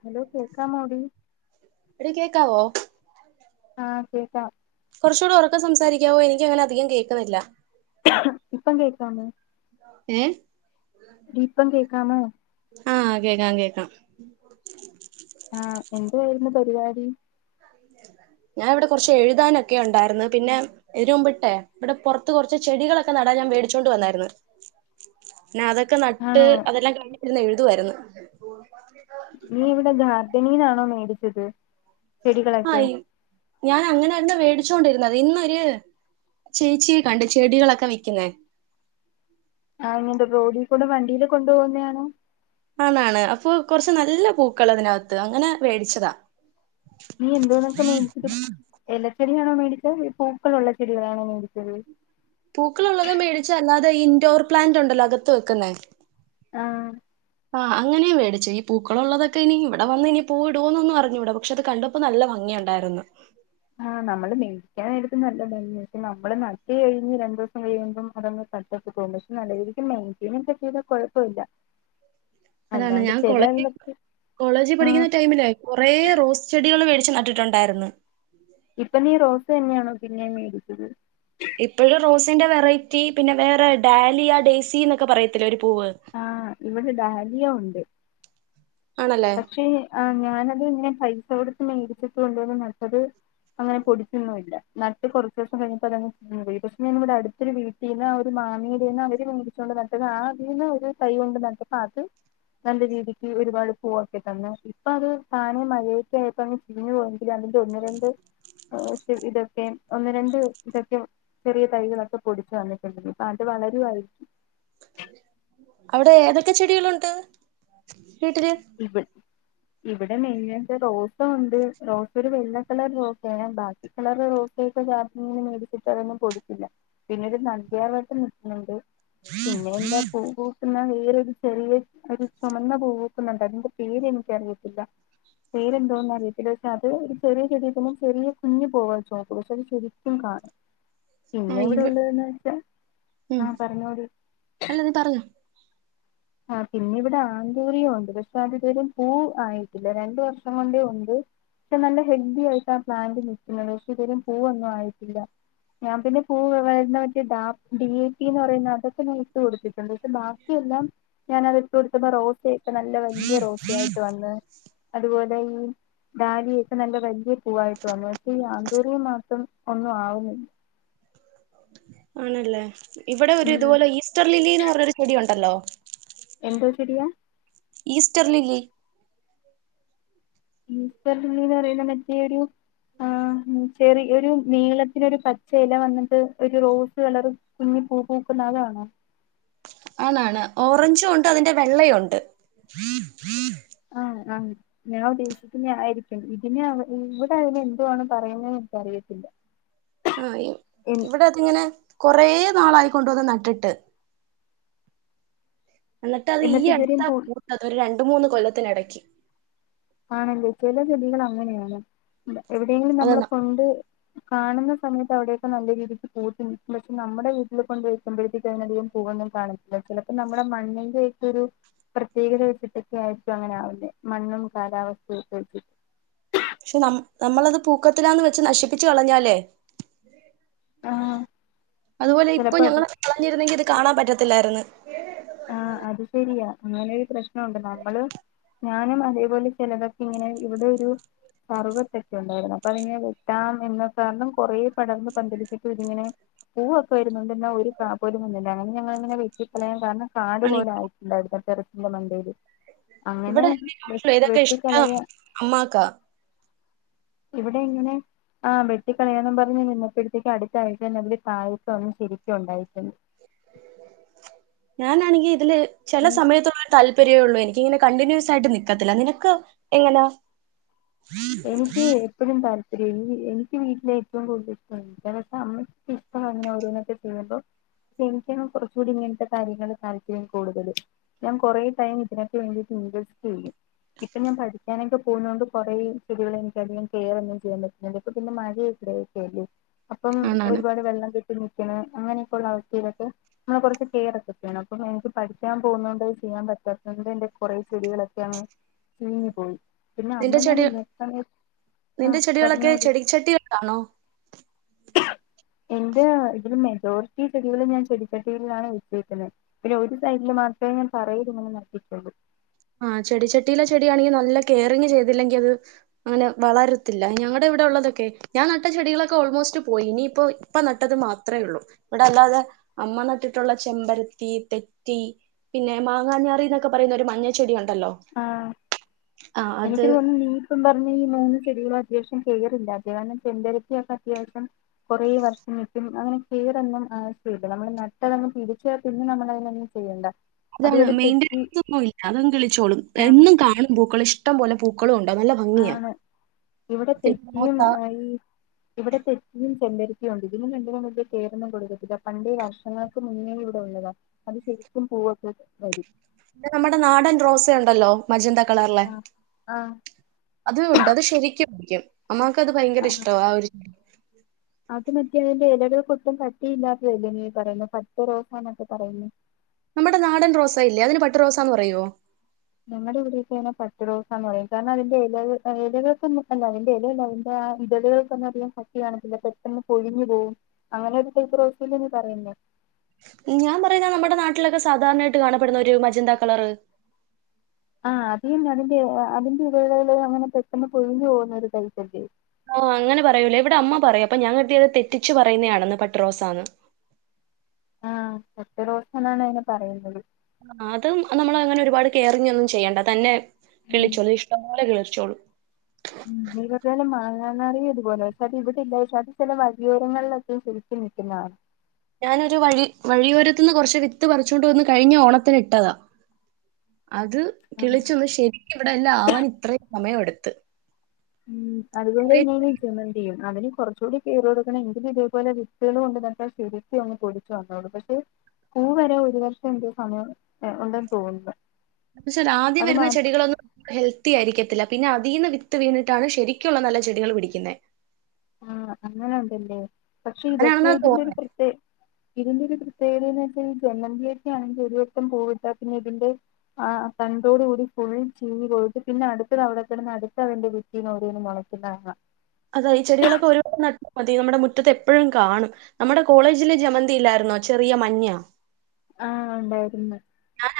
Hello കേക്കാമോടി? എടി കേക്കാവോ ആഹ് കേക്കാം കൊറച്ചൂടെ ഒറക്കെ സംസാരി കെക്കാവോ എനിക്കങ്ങനെ അധികം കേക്കണില്ല. ഇപ്പം കേക്കാമോ? ഏ? ടി പ്പം കേക്കാമോ? ആ കേക്കാം കേക്കാം. പരിവാടി? ഞാൻ ഇവടെ കൊറച്ച് എഴുതാനൊക്കെ ഒണ്ടാരുന്നു പിന്നെ എരുംമ്പട്ടെ ഇവിടെ പൊറത്ത് കൊറച്ച് ചെടികളൊക്കെ നടാ ഞാൻ വേടിച്ചോണ്ട് വന്നാര്ന്ന്‌. ന്നാതക്കെ നട്ട് ആണോ അതെല്ലാം കഴിഞ്ഞിരിന്ന് എഴുതുവാര്ന്ന്‌. നീ ഇവിടെ ഗാർഡനീന്നാണോ മേടിച്ചത്? ചെടികളൊക്കെ ആയി ഞൻ അങ്ങനന്നെ വേടി ച്ചോണ്ടിരുന്നത് ഇന്നൊര് ചേച്ചിയെ കണ്ട് ചെടികളക്കെ വിക്കുന്നേ. ആ ങ്ങിയൊണ്ട് റോഡിക്കൂടെ വണ്ടീല് കൊണ്ടോവുന്നെയാണോ? ആണാണ് അപ്പൊ കൊറച്ച് നല്ല പൂക്കളതിനാത്ത് അങ്ങനെ മേടിച്ചതാ. നീ എന്തോന്നൊക്കെ മേടിച്ചിട്ടും എല ചെടിയാണോ മേടി പൂക്കളൊള്ള ചെടികളാണോ മേടിച്ചത്? പൂക്കളൊള്ളത് മേടിച്ച് അല്ലാതെ ഇൻഡോർ പ്ലാന്റ് ഒണ്ടല്ലോ അകത്ത് വെക്കുന്നെ? ആ ആ അങ്ങനേ വേടിച്ച് ഈ പൂക്കളൊള്ളതൊക്കെ ഇനി ഇവിടെ വന്ന് ഇനി പൂ ഇടുവോന്നൊന്നു അറിഞ്ഞൂടാ പക്ഷെ അത് കണ്ടപ്പോ നല്ല ഭംഗ് യൊണ്ടാര്ന്ന്‌. ആ നമ്മള് മേിക്കാൻ നേരത്ത് നല്ലഭംഗിയ ഷെ നമ്മള് നട്ട് കഴിഞ്ഞ് രണ്ടുസം കഴിയുമ്പം അതങ്ങ് തട്ടൊക്കെ പോം പഷെ നല്ല രീതിക്ക് മെയിൻറ്റെനൊക്കെ ചെയ്ത കൊഴപ്പമില്ല. അതാണ് ഞാൻ കോളേ കോളേജി ആഹ് പഠിക്കുന്ന ടൈമിലേ കൊറേ റോസ് ചെടികള് വേടി ച്ച് നട്ടിട്ടൊണ്ടാര്ന്ന്‌. ഇപ്പം നീ റോസന്നെയാണോ പിന്നേം മേടിച്ചത്? ഇപ്പഴും റോസിന്റെ വെറൈറ്റി പിന്നെ വേറേ ഡാലിയ ഡേയ്സിന്നൊക്കെ പറയത്തില്ലേ ഒര് ആ ഇവിടെ ഡാലിയ ഒണ്ട്. ആണല്ലേ പക്ഷെ ആ ഞാനത് ങ്ങനെ പൈസ കൊടുത്ത് മേടിച്ചിട്ട് കൊണ്ടോന്ന്‌ നട്ടത് അങ്ങനെ പൊടിച്ചൊന്നുല്ല നട്ട് കൊറച്ചുസം കഴിഞ്ഞപ്പോ അതങ്ങ് ചീഞ്ഞുപോയി പഷെ ഞാൻ ഇവിടടുത്തൊരു വീട്ടീന്ന്‌ ആ മീടെന്ന് അവര് മേടിച്ചോണ്ട് നട്ടത് ആതീന്ന് ഒരു തൈ കൊണ്ട് നട്ടപ്പ അത് നല്ല രീതിക്ക് ഒരുപാട് തന്നെ ഇപ്പ അത് താനെ മഴേക്ക ആയപ്പോ അങ്ങ് ചിഞ്ഞു പോയെങ്കിലതിന്റെ ഒന്ന് രണ്ട് [unintelligible] ഇതെക്കെ ഒന്ന് രണ്ട് ഇതെക്കെ ചെറിയ തൈകളൊക്കെ പൊടിച്ചു വന്നിട്ടുണ്ട് ഇപ്പാത് വളരുവാരിക്കും. അവിടെ ഏതൊക്കെ ചെടികളുണ്ട്? വീട്ടില് റിബൺ ഇവിടെ മെയിനായിട്ട് റോസ് ഒണ്ട് റോസ് ഒരു വെള്ള കളർ റോസാണെ ബാക്കി കളർ റോ ചെടിയൊക്കെ [unintelligible] മേടിച്ചിട്ട് അതൊന്നും കൊടുത്തില്ല പിന്നൊരു നന്ദ്യാർവട്ടം നിക്കു‌ന്നുണ്ട്. പിന്നെ എന്താ പൂ പൂക്കുന്ന വേറൊരു ചെറിയ ഒരു ചൊമന്ന പൂവു ക്കുന്നുണ്ടായിരുന്നു പേര് എനിക്ക് അറിയത്തില്ല. പേരേന്തോന്ന് അറിയത്തില്ല ഷെ അത് ഒര് ചെറിയ ചെടിവെക്കുമ്പം ചെറിയ കുഞ്ഞ് പൂവാ ചോപ്പ്‌ പഷെ അത് ശരിക്കും കാണും. ആ പിന്നെ ഇവ ഇവിടൊള്ളതെന്ന് വെച്ചാ ഉം ആ പറഞ്ഞോടി. അല്ല നീ പറഞ്ഞോ ആ പിന്നെ ഇവിടെ ആന്തൂറിയം ഒണ്ട് പഷെ അതിതുവരേം പൂ ആയിട്ടില്ല രണ്ട് വർഷം കൊണ്ടേ ഒണ്ട്. പഷെ നല്ല ഹെൽദി ആയിട്ട ആ പ്ലാന്റ് നിക്കുന്നത് പഷെ ഇതുവരെ പൂവൊന്നു ആയിട്ടില്ല. ഞാൻ പിന്നെ പൂ വരുന്ന മറ്റേ ടാ ഡി എ റ്റി എന്ന് പറയുന്ന അതൊക്കെ ഞാൻ ഇട്ട് കൊടുത്തിട്ട് ണ്ട് പഷെ ബാക്കിയെല്ലാം ഞാനത് ഇട്ട് കൊടുത്തപ്പ റോസയൊക്കെ നല്ല വെല്ല്യ റോസ ആയിട്ട് വന്ന്. അത്പോലെ ഈ ഡാലിയൊക്കെ നല്ല വലിയ പൂവായിട്ട് വന്നു പക്ഷേ ഈ ആന്തൂറിയം മാത്രം ഒന്നും ആവുന്നില്ല ആണല്ലേ ഇവിടെ ഒരു ഉം ഇതുപോലെ ഈസ്റ്റർ ലില്ലിന്ന് പറഞ്ഞൊരു ചെടിയ ഒണ്ടല്ലോ എന്തോ ചെടിയാ ഈസ്റ്റർ ലില്ലി ഈസ്റ്റർ ലില്ലിന്ന് പറയുന്ന മറ്റേഒരു ആ ചെറി ഒരു നീളത്തില് ഒരു പച്ച ഇല വന്നിട്ട് ഒരു റോസ് കളർ കുഞ്ഞ് പൂ പൂക്കുന്ന അതാണോ ആന്ന് ആണ് ഓറഞ്ചും ഉണ്ട് അതിന്റെ വെള്ളെ യൂണ്ട് ആ ആ ഞാൻ ഉദ്ദേശിക്കുന്ന ആയിരിക്കും ഇതിന് അവ ഇവിടെ അയ്ന് എന്തുആണ് പറയുന്നേന്ന് എനിക്കറിയത്തി ആ ഇവിടെ അത് ഇങ്ങനെ കൊറേ നാളായി കൊണ്ടവന്ന് നട്ടിട്ട് എന്നിട്ട് അത് ഈ അടുത്ത ഇതുവരെയും പൂ പൂത്തത് ഒരു രണ്ട് മൂന്ന് കൊല്ലത്തിന് എടക്ക് ആണല്ലേ ചില ചെടികൾ അങ്ങനെയാണ് എവിടെങ്കിലും നമ്മള് അതെന്നാ കൊണ്ട് കാണുന്ന സമയത്ത് അവിടെയൊക്കെ നല്ല രീതിക്ക് പൂത്ത് നിൽക്കും പക്ഷെ നമ്മുടെ വീട്ടില് കൊണ്ട് വെക്കുമ്പോഴ്ത്തേക്ക് അതിനധികം പൂ ഒന്നും കാണത്തില്ല ചിലപ്പോ നമ്മുടെ മണ്ണിന്റെയെക്കെ ഒരു പ്രത്യേകത വച്ചിട്ടൊക്കെ ആയിരിക്കും അങ്ങനെ ആവുന്നേ മണ്ണും കാലാവസ്ഥയും ഒക്കെ വച്ചിട്ട് പക്ഷെ ന നമ്മളത് പൂക്കത്തിലാന്ന് വെച്ച് നശിപ്പിച്ചു കളഞ്ഞാലേ ആഹ് അതുപോലെ ഇപ്പൊ ചിലപ്പോ അത് ഞങ്ങളത് കളഞ്ഞിരുന്നെങ്കി ഇത് കാണാൻ പറ്റത്തില്ലാരുന്നു അങ്ങനെ ഒരു പ്രശ്നഒണ്ട് നമ്മള് ഞാനും അതേപോലെ ചിലതൊക്കെ ഇങ്ങനെ ഇവിടെ ഒരു കർവത്തക്കെ ഉണ്ടാരുന്നു അപ്പൊ അതിങ്ങനെ വെട്ടാം എന്ന കാരണം കുറെ പടർന്ന് പന്തലിച്ചിട്ട് ഇതിങ്ങനെ പൂവൊക്കെ വരുന്നുണ്ട് എന്ന ഒരു കാ പോലും വന്നില്ല അങ്ങനെ ഞങ്ങളങ്ങനെ വെട്ടി കളയാൻ കാരണം കാട് ആണ് പോലെ ആയിട്ടുണ്ടായിട്ടുണ്ടാരുന്നു ടെറസിന്റെ മണ്ടേല് അങ്ങനെ ഇവിടെ വെ ഇതൊക്കെ ഇഷ്ടം വെട്ടിക്കളയ അമ്മാക്കാ ഇവിടെ എങ്ങനെ ആ വെട്ടിക്ക കളയാന്നും പറഞ്ഞഞ് നിന്നപ്പോഴ്ത്തേക്ക് അടുത്ത ആഴ്ചതന്നെ അതില് കായക്ക വന്നു ശരിക്കും ഉണ്ടായിട്ടുണ്ട് ഞാനാണെങ്കിൽ ഇതില് ചില നിങ്ങ സമയത്തുള്ള ഒരു താല്പര്യ ഉള്ളൂ എനി ഇങ്ങനെ കണ്ടിന്യൂസ് ആയിട്ട് നിക്കത്തില്ല നിനക്ക് എങ്ങനാ എനിക്ക് എപ്പഴും താല്പര്യ എനിക്ക് വീട്ടില ഏറ്റവും കൂടുതൽ ഇഷ്ട ദിവസ അമ്മക്ക് അങ്ങനെ ഓരോന്നക്കെ ചെയ്തപ്പോ പക്ഷെ എനിക്കാണ് കുറചൂടി ഇങ്ങനത്തെ കാര്യങ്ങൾ താല്പര്യം കൂടുതല് ഞാൻ കുറേ ടൈം ഇതിനൊക്ക വേണ്ടിട്ട് ഇൻവെസ്റ്റ്ചെയും ഇപ്പൊ ഞാൻ പഠിക്കാനൊക്കെ പോകുന്ന കൊണ്ട് കൊറെ ചെടികളെ എനിക്ക് അധികം കെയറൊന്നും ചെയ്യാൻ പറ്റുന്നില്ല ഇപ്പോ പിന്നെ മഴ ഇവിടെ ഒക്കെ അല്ലെ അപ്പം ആണാണ് ഒരുപാട് വെള്ളം കി ഒരുമിക്കണ് അങ്ങനെയൊക്കെയുള്ള അവസ്ഥ ഇയിലൊക്കെ നമ്മള് കുറച്ച് കെയറ ഒക്കെ ചെയ്യണം അപ്പ നമ്മുക്ക് പഠിക്കാൻ പോകുന്നോണ്ട് അത് ചെ യ്യാൻ പറ്റാതോണ്ട് എന്റെ കുറെ ചെടികളൊക്കെഅങ്ങ് ചുരുങ്ങി പോയി പിന്നെ നിന്റെ അമ്മ ഞാൻ ചെടി ഇതി നിന്റെ ചെടികളൊക്കെ ചെടി ചട്ടി വെക്കാണോ എന്റെ ഇതിലും മെജോറിറ്റി ചെടികളും ഞാൻ ചെടിചട്ടികളിലാണ് വച്ചേക്കുന്നേ പിന്നെ ഒരു സൈഡില് മാ ത്ര ഞാൻ തറയിൽ ഇങ്ങനെ നട്ടിട്ടൊളൂ ആ ചെടി ചട്ടയിലെ ചെടിയാണെങ്കി നല്ല കെയറിങ്ങ് ചെയ്തില്ലെങ്കിൽ അത് അങ്ങനെ വളരത്തില്ല ഞങ്ങടെ ഇവിടെ ഉള്ളതൊക്കെ ഞാൻ നട്ട ചെടികളൊക്കെ ഓൾമോസ്റ്റ് പോയി ഇനിയിപ്പോ ഇപ്പ നട്ടത് മാത്ര ഉള്ളൂ ഇവിടെ അല്ലാതെ അമ്മ നട്ടിട്ടുള്ള ചെമ്പരത്തി തെറ്റി പിന്നെ മാങ്ങാഞ്ഞാറി എന്നൊക്കെ പറയുന്ന ഒരു മഞ്ഞ ചെടി ഒണ്ടല്ലോ ആ എനിക്ക് തോന്നുന്നു നീ ഇപ്പം പറഞ്ഞ ഈ മൂന്ന് ചെടികളൊക്കെ ശം കെയറില്ല ധ്യാനം ചെന്തരത്തിയൊക്കെ അത്യാവശ്യം കുറേ വർഷം നിക്കും അങ്ങനെ കേടൊന്നും അ ആവശ്യയില്ല നമ്മള് നട്ടതങ് പിടിച്ച പിന്നെ നമ്മൾതിനൊന്നും ചെയ്യണ്ട അതാണ് അതുപോലെ തെച്ചി മെയിന്റനൻസ് ഒന്നുംഇല്ല അത് അങ്ങുകിളിച്ചോളൂ ആഹ് എന്നും കാണും പൂക്കൾ ഇഷ്ടംപോലെ പൂക്കളും ഉ ആണ് ഇവിടെ പിന്നെ തെച്ചിയും റോസ ഈ ഇവിടെ തെച്ചിയും ചെല്ല യുണ്ട് ഇതിനുരണ്ടിനും വലിയ കെയറൊന്നും കൊടുക്കത്തിട്ടില്ല പണ്ടേ വർഷങ്ങൾക്ക് മുന്നേ ഇവിടെ ഉള്ളതാ അത് ശരിക്കും പൂവൊക്കെ വരും നമ്മുടെ നാടൻ റോസ ഉണ്ടല്ലോ മജന്ത കളറുള്ളെ ആഹ് ആഹ് അത് ഉണ്ട് അത് ശരിക്കും പിടിക്കും അമ്മമാക്ക് അത് ഭയങ്കര ഇഷ്ട ആഹ് ആ ഒരു അത് മറ്റേ അതിന്റെ ഇലകൾക്ക് ഒട്ടും കട്ടിയില്ലാത്തതല്ലേ നീ ഈ പറയുന്ന പട്ട് റോസാനൊക്കെ പറയുന്ന നമ്മുടെ നാടൻ റോസയില്ലേ അതിന് പട്ട് റോസാന്ന് പറയോ ഞങ്ങളിവിടേക്കെ പട്ടുറോസന്ന് പറയും കാരണം അതിന്റെ ഇല ഇലകൾ അല്ല അതിന്റെ ഇലല്ല അതിന്റെ ഇതാലുകൾക്കൊന്നും അധികം കട്ടി കാണത്തില്ല പെട്ടെന്ന് പൊഴിഞ്ഞു പോവും അങ്ങനെ ഒരു സൈസ് റോസല്ലേ നീ പറയുന്നേ [inaudible] ഞാൻ പറയുന്ന നമ്മുടെ നാട്ടിലൊക്കെ സാധാരണയായിട്ട് കാണപ്പെടുന്ന ഒരു മജന്ത കളറ് ആ അതന്നെ അതിന്റെ അതിന്റെ ഇതലുകള് അങ്ങനെ പെട്ടെന്ന് പൊഴിഞ്ഞു പോകുന്നൊരു ടൈപ്പല്ലേ ആ അങ്ങനെ പറയൂലേ ഇവിടെ അമ്മ പറയും അപ്പൊ ഞാൻ കരുതിയത് തെറ്റിച്ചു പറയുന്നതാണന്ന് പട്ടുറോസയന്ന് ആ ഒറ്റ ദോസനാണ് അതിനെപറയുന്നത് ആ അതും നമ്മൾ അങ്ങനെ ഒരുപാട് കെയറിങ് ഒന്നും ചെയ്യേണ്ട തന്നെ കിളിച്ചോളും ഇഷ്ടംപോലെ കിളി ച്ചോളും ഉം [unintelligible] മാങ്ങ നാറി ഇതുപോലെ പക്ഷെ അത് ഇവിടെല്ല പക്ഷെ അത് ചില വലിയോരങ്ങളിലൊക്കെയും കിളിച് നിൽക്കുന്നത് കാണ ഞാനൊരു വഴി വഴിയോരത്ത് നിന്ന് കുറച്ച് വിത്ത് പറിച്ചൊണ്ട് വന്ന് കഴിഞ്ഞ ഓണത്തിന് ഇട്ടതാ [inaudible] അത് കിളിച്ചൊന്ന് ശരിക്കും ഇവിടെ എല്ലാം ആവാൻ ഇത്രയും സമയം എടുത്ത് ഉം അതുപോലെന്നെയാണ് ജമന്തിയും അതിന് കുറച്ചുകൂടി കെയർ കൊടുക്കണം എങ്കിലും ഇതേപോലെ വിത്തുകളും കൊണ്ട് നട്ടാൽ ശരിക്കു അങ് പൊടിച്ചു വന്നോളും പക്ഷെ പൂ വരെ ഒരു വർഷം എന്ത്യോ സമയം ഉണ്ടെന്ന് തോന്നുന്നു എന്നുവാച്ചാൽ ആദ്യം അത് വരുന്ന മാ ചെടികളൊന്നും ഹെൽത്തി ആയിരിക്കത്തില്ല പിന്നെ അതിൽ നിന്ന് വിത്ത് വീണിട്ടാണ് ശരിക്കുള്ള നല്ല ചെടികൾ പിടിക്കുന്നത് ആ അങ്ങനെണ്ടല്ലേ പക്ഷെ അങ്ങനെയാണെന്നാ ഇതൊക്കെ തോന്നുന്നത്. ഇതിന്റെരു പ്രത്യ ഇതിന്റെരു പ്രത് പ്രത്യേകതന്ന് വെച്ച ഈ ജമന്തി ഒക്കെ ആണെങ്കിൽ ഒരുവട്ടം പൂവിട്ട പിന്നെ ഇതിന്റെ ആ തണ്ടോടുകൂടി ചീഞ് പോയിട്ട് പിന്നെ അടുത്ത [unintelligible] അതാ ഈ ചെടികളൊക്കെ ഒരുവട്ടം നട്ടാ മതി നമ്മുടെ മുറ്റത്ത് എപ്പോഴും കാണും നമ്മുടെ കോളേജിലെ ജമന്തി ഇല്ലായിരുന്നോ ചെറിയ മഞ്ഞ ആ ഉണ്ടായിരുന്ന്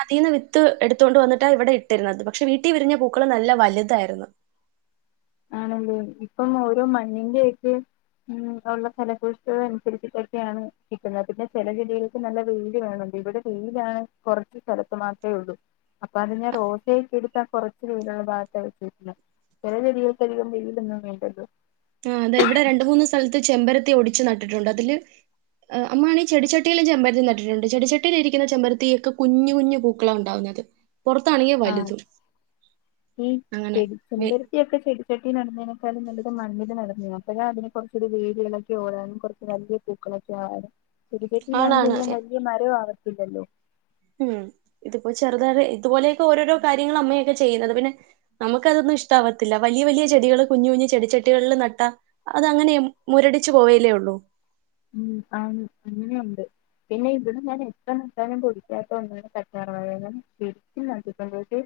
അതിന്ന് വിത്ത് എടുത്തുകൊണ്ട് വന്നിട്ടാണ് ഇവിടെ ഇട്ടിരുന്നത് പക്ഷെ വീട്ടിൽ വിരിഞ്ഞ പൂക്കള് നല്ല വലുതായിരുന്നു ആണല്ലേ ഇപ്പം ഓരോ മണ്ണിന്റെയൊക്കെ ഉം ഉള്ള ഫലഭുഷ്ട്ടത അനുസരിച്ചിട്ടൊക്കെയാണ് കിട്ടുന്നത് പിന്നെ ചില ചെടികൾക്ക് നല്ല വെയില് വേണം ഇവിടെ വെയിലാണ് കുറച്ച് സ്ഥലത്ത് മാത്രമേ ഉള്ളൂ അപ്പൊ അത് ഞാ റോസയൊക്കെ എടുത്താ കൊറച്ച് വെയിലുള്ള ഭാഗത്ത് വെച്ചിരുന്ന് ചില ചെടി അധികം വെയിലൊന്നും വേണ്ടല്ലോ ആ അതെ ഇവിടെ രണ്ട് മൂന്ന് സ്ഥലത്ത് ചെമ്പരത്തി ഓടിച്ച് നട്ടിട്ടുണ്ട് അതില് അ അമ്മയാണെങ്കിൽ ചെടിച്ചട്ടിയിലും ചെമ്പരത്തി നട്ടിട്ടുണ്ട് ചെടിച്ചട്ടിയിലിരിക്കുന്ന ചെമ്പരത്തിയൊക്കെ കുഞ്ഞുകുഞ്ഞു പൂക്കളഉണ്ടാവുന്ന് ന്നത് ആ ഈ അങ്ങനെ. ചെടി വെ ചെമ്പരത്തിയൊക്കെ ചെടിച്ചട്ടി നടുന്ന തിലും നല്ലത് മണ്ണിൽ നടുന്നത അപ്പഴാ അതിന് കുറച്ചൂടെ വേടികളൊക്കെ ഓടാനും കുറച്ച് വലിയ പൂക്കളൊക്കെ ആവനും ചെടിച്ചട്ടിയിലാണെങ്കിൽ ആണാണ് അധികം വലിയ മരവും ആവത്തില്ലല്ലോ ഉം ഇതിപ്പോ ചെറുത ഇതുപോലെയൊക്കെ ഓരോരോ കാര്യങ്ങള അമ്മയൊക്കെ ചെയ്യുന്നത് പിന്നെ നമുക്കതോന്ന് ഇഷ്ട്ടാവത്തില്ല വലിയ വലിയ ചെടികൾ കുഞ്ഞു കുഞ്ഞു ചെടിച്ചെടികളിൽ നട്ടാ അത് അങ്ങനെ മുരടിച്ചു പോവയല്ലേ യൊള്ളു ഉം ആണ് അങ്ങനെയുണ്ട് പിന്നെ ഇവിടെ ഞാൻ എത്ര നട്ടാലും പൊടിക്കാത്ത ഒന്നാണ് കറ്റാർവാഴയില ശരിക്കും നട്ടിട്ടുണ്ട്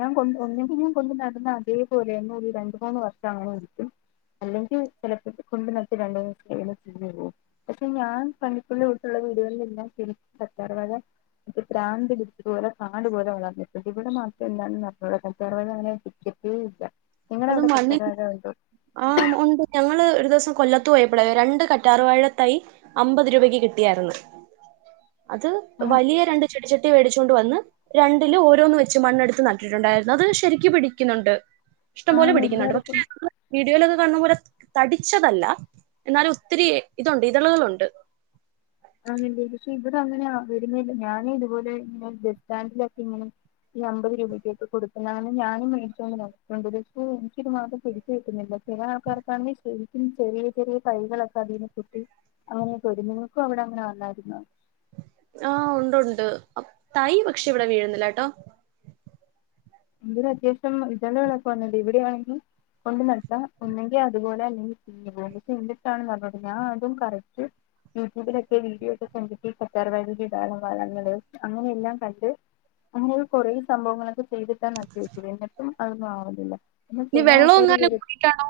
ഞാൻ കൊണ്ട് ഒന്ന്കിൽ ഞാൻ കൊണ്ട് നടന്ന അതേപോലെ എന്നെ ഒരു രണ്ട് മൂന്ന് വർഷം അങ്ങനെഎടുതു അല്ലെങ്കി ചെലപ്പൊ കൊണ്ട് നടത്തി രണ്ടൂന്നിസം കയ്യുമ്പൊ കൊണ്ട് പോവും പഷെ ഞാൻ കണ്ടിട്ടുള്ള ഇവ്ട്തുള്ള വീടുകളിലെല്ലാം ശരിക് കറ്റാർ വാഴ പ്രാന്ത്ട് കാട് പോലെ വളർന്നിട്ടും ഇവ്ടെ മാത്രം എന്താണെന്ന റിഞ്ഞൂടങ്ങനെ കറ്റാർ വാഴ [unintelligible] അത് മണ്ണി ആഹ് ഒണ്ട് ഞങ്ങള് ഒര് ഒരു ദിവസം കൊല്ലത്ത് പോയപ്പഴെ രണ്ട് കറ്റാർവാഴതൈ അമ്പത് രൂപയ്ക്ക് കിട്ടിയാര്ന്ന്. അത് വലിയ രണ്ട് ചെടിച്ചട്ടി വേടിച്ച് കൊണ്ട് വന്ന് രണ്ടിലും ഓരോന്ന് വെച്ച് മണ്ണെടുത്ത് നട്ടിട്ട്ണ്ടായിരുന്നു, അത് ശരിക്ക് പിടിക്കുന്നുണ്ട്. ഇഷ്ടം പോലെ ആണ് പിടിക്ക്ന്നുണ്ട്, എല്ലായിടത്തും പക്ഷേ വീഡിയോലത് കാണ്ന്ന പോലെ തടിച്ചതല്ല, എന്നാലും ഒത്തിരി ഇതൊണ്ട് ഇതളുകളുണ്ട്. [unintelligible] പക്ഷേ ഇവ്ടങ്ങനെ ആ വരുന്നേയില്ല ഞാന് ഇതുപോലെ ഇങ്ങനെ ബസ്റ്റാൻഡിലൊക്കെ ഇങ്ങനെ ഈ അമ്പത് രൂപയ്ക്കൊക്കെ കൊടുക്കുന്ന [unintelligible] ഞാനും മേടിച്ചൊന്ന് നോക്കി [unintelligible] മാസം പിടിച്ച് വെക്ക്ന്നില്ല. ചെല ആൾക്കാർക്കാണെങ്കി ശെരിക്കും ചെറിയ ചെറിയ തൈകളൊക്കെ അതീന്ന് പൊട്ടി [unintelligible] പ അവ്ടങ്ങനെ വന്നാരുന്നോ? ആഹ് ഉണ്ട്ണ്ട് തൈ പക്ഷേ ഇവ്ടെ വീഴുന്നില്ലാട്ടോ. ഇതിനത്യാവശ്യം ജലവളൊക്കെ [unintelligible] ഇവിടെയാണെങ്കി കൊണ്ട് നട്ടാ ഒന്നെങ്കി അത്പോലെ അല്ലെങ്കി ചീഞ്ഞ് പോകും, ചീഞ്ഞിട്ടാണ് നടുന്നത്, ഞാൻ അതും കറക്റ്റ് യൂട്യൂബിലൊക്കെ വീഡിയോ ഒക്കെ കണ്ടിട്ട് കറ്റാർ വാഴ വിടാലൊ [unintelligible] അങ്ങനെയെല്ലാം കണ്ട് അങ്ങനെയൊ കൊറെ സംഭവങ്ങളൊക്കെ ചെയ്തിട്ടാണ് നട്ടു പിടിപ്പിക്കുന്ന എന്നിട്ടും അതൊന്നും ആവ്ന്നില്ല. ഇനി വെള്ളോവങ്ങാനും കൂടിട്ടാണോ?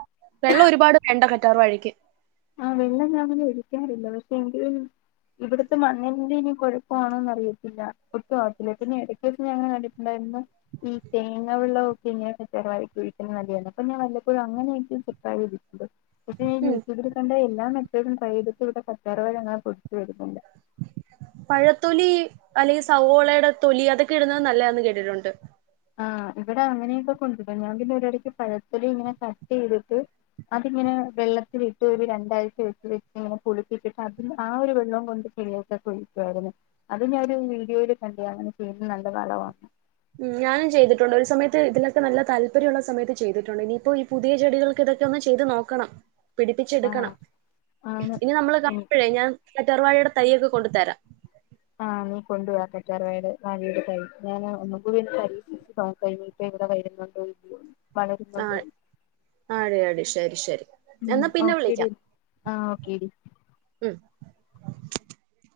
വെള്ളോ ഒരുപാട് വേണ്ട കറ്റാർ വാഴക്ക്. ആ വെള്ളം ഞാ അങ്ങനെ ഒഴിക്കാറില്ല, പക്ഷേ എങ്കിലും ഇവിടത്തെ മണ്ണിന്റെ ഇനി കൊഴപ്പാണോന്ന് അറിയത്തില്ല, ഒട്ടുവാവത്തില്ല, പിന്നെ ഇടയ്ക്കൊര്സം ഞാൻ അങ്ങനെ കണ്ടിട്ട് ഇണ്ടായിരുന്നു ഈ തേങ്ങ വെള്ളവൊക്കെ ഇങ്ങനെ ചെരവാ വച് [unintelligible] അപ്പ ഞാ വല്ലപ്പോഴും അങ്ങനെയാരിക്കും [unintelligible] ഉം ടെ എല്ലാ മെതേടും ട്രൈ ചെയ്യ്തിട്ട് ഇവടെ കറ്റാർവാഴ [unintelligible] വരുന്നില്ല. പഴത്തൊലീ അല്ലെങ്കി സവോളയുടെ തൊലി അതൊക്കെ ഇടുന്നത് നല്ലേ ആണെന്ന് കേട്ടിട്ടുണ്ട്. ആഹ് ഇവടെ അങ്ങനെയൊക്കെ [unintelligible] ഞാൻ പിന്നെ ഒരടിയ്ക്ക് പഴത്തൊലിയിങ്ങനെ കട്ടീത്ട്ട് അതിങ്ങനെ വെള്ളത്തിലിട്ട് ഒരു രണ്ടാഴ്ച വെച്ച് വെച്ചിങ്ങനെ പുളിപ്പിച്ചിട്ട് അതിന്റെ ആ ഒരു വെള്ളോ കൊണ്ട് [unintelligible] ഒക്കെ കുഴിക്കായിരുന്നു, അത് ഞാനൊരു വീഡിയോല് കണ്ടെയ, അങ്ങനെ ചെയ്യുന്നത് നല്ല വളവാന്ന്. ഞാനും ചെയ്തിട്ടുണ്ട്, ഒരു സമയത്ത് ഇതിലൊക്കെ നല്ല താല്പര്യുള്ള സമയത്ത് ചെയ്തിട്ടുണ്ട്, ഇനിയിപ്പോ ഈ പുതിയ ചെടികൾക്കിതൊക്കെ ഒന്ന് ചെ ചെയ്ത് നോക്കണം, ആഹ് പിടിപ്പിച്ചെടുക്കണം, ആണ് ഇനി നമ്മള് ഉം കാണുമ്പഴെ ഞാൻ കറ്റാർ വാഴയുടെ തൈയ്യൊക്കെ കൊണ്ട് തരാം. ആഹ് നീ കൊണ്ട് വാ കറ്റാർവാഴേടെ വാഴെടെ തൈ, ച്ച് ഞാനാ ഒന്ന് കൂടി ഒന്ന് പരീക്ഷി നോക്കാര്ന്നു, ഇപ്പെ ഇവ്ടെ വരുന്നുണ്ടോ? ഇ വളരുന്നുണ്ടോ? ആഹ് ആടി ആടി ശരി ശരി മ് എന്നാ പിന്നെ ഓക്കെടി, വിളിക്കാം ആഹ് ഓക്കെടി. ഉം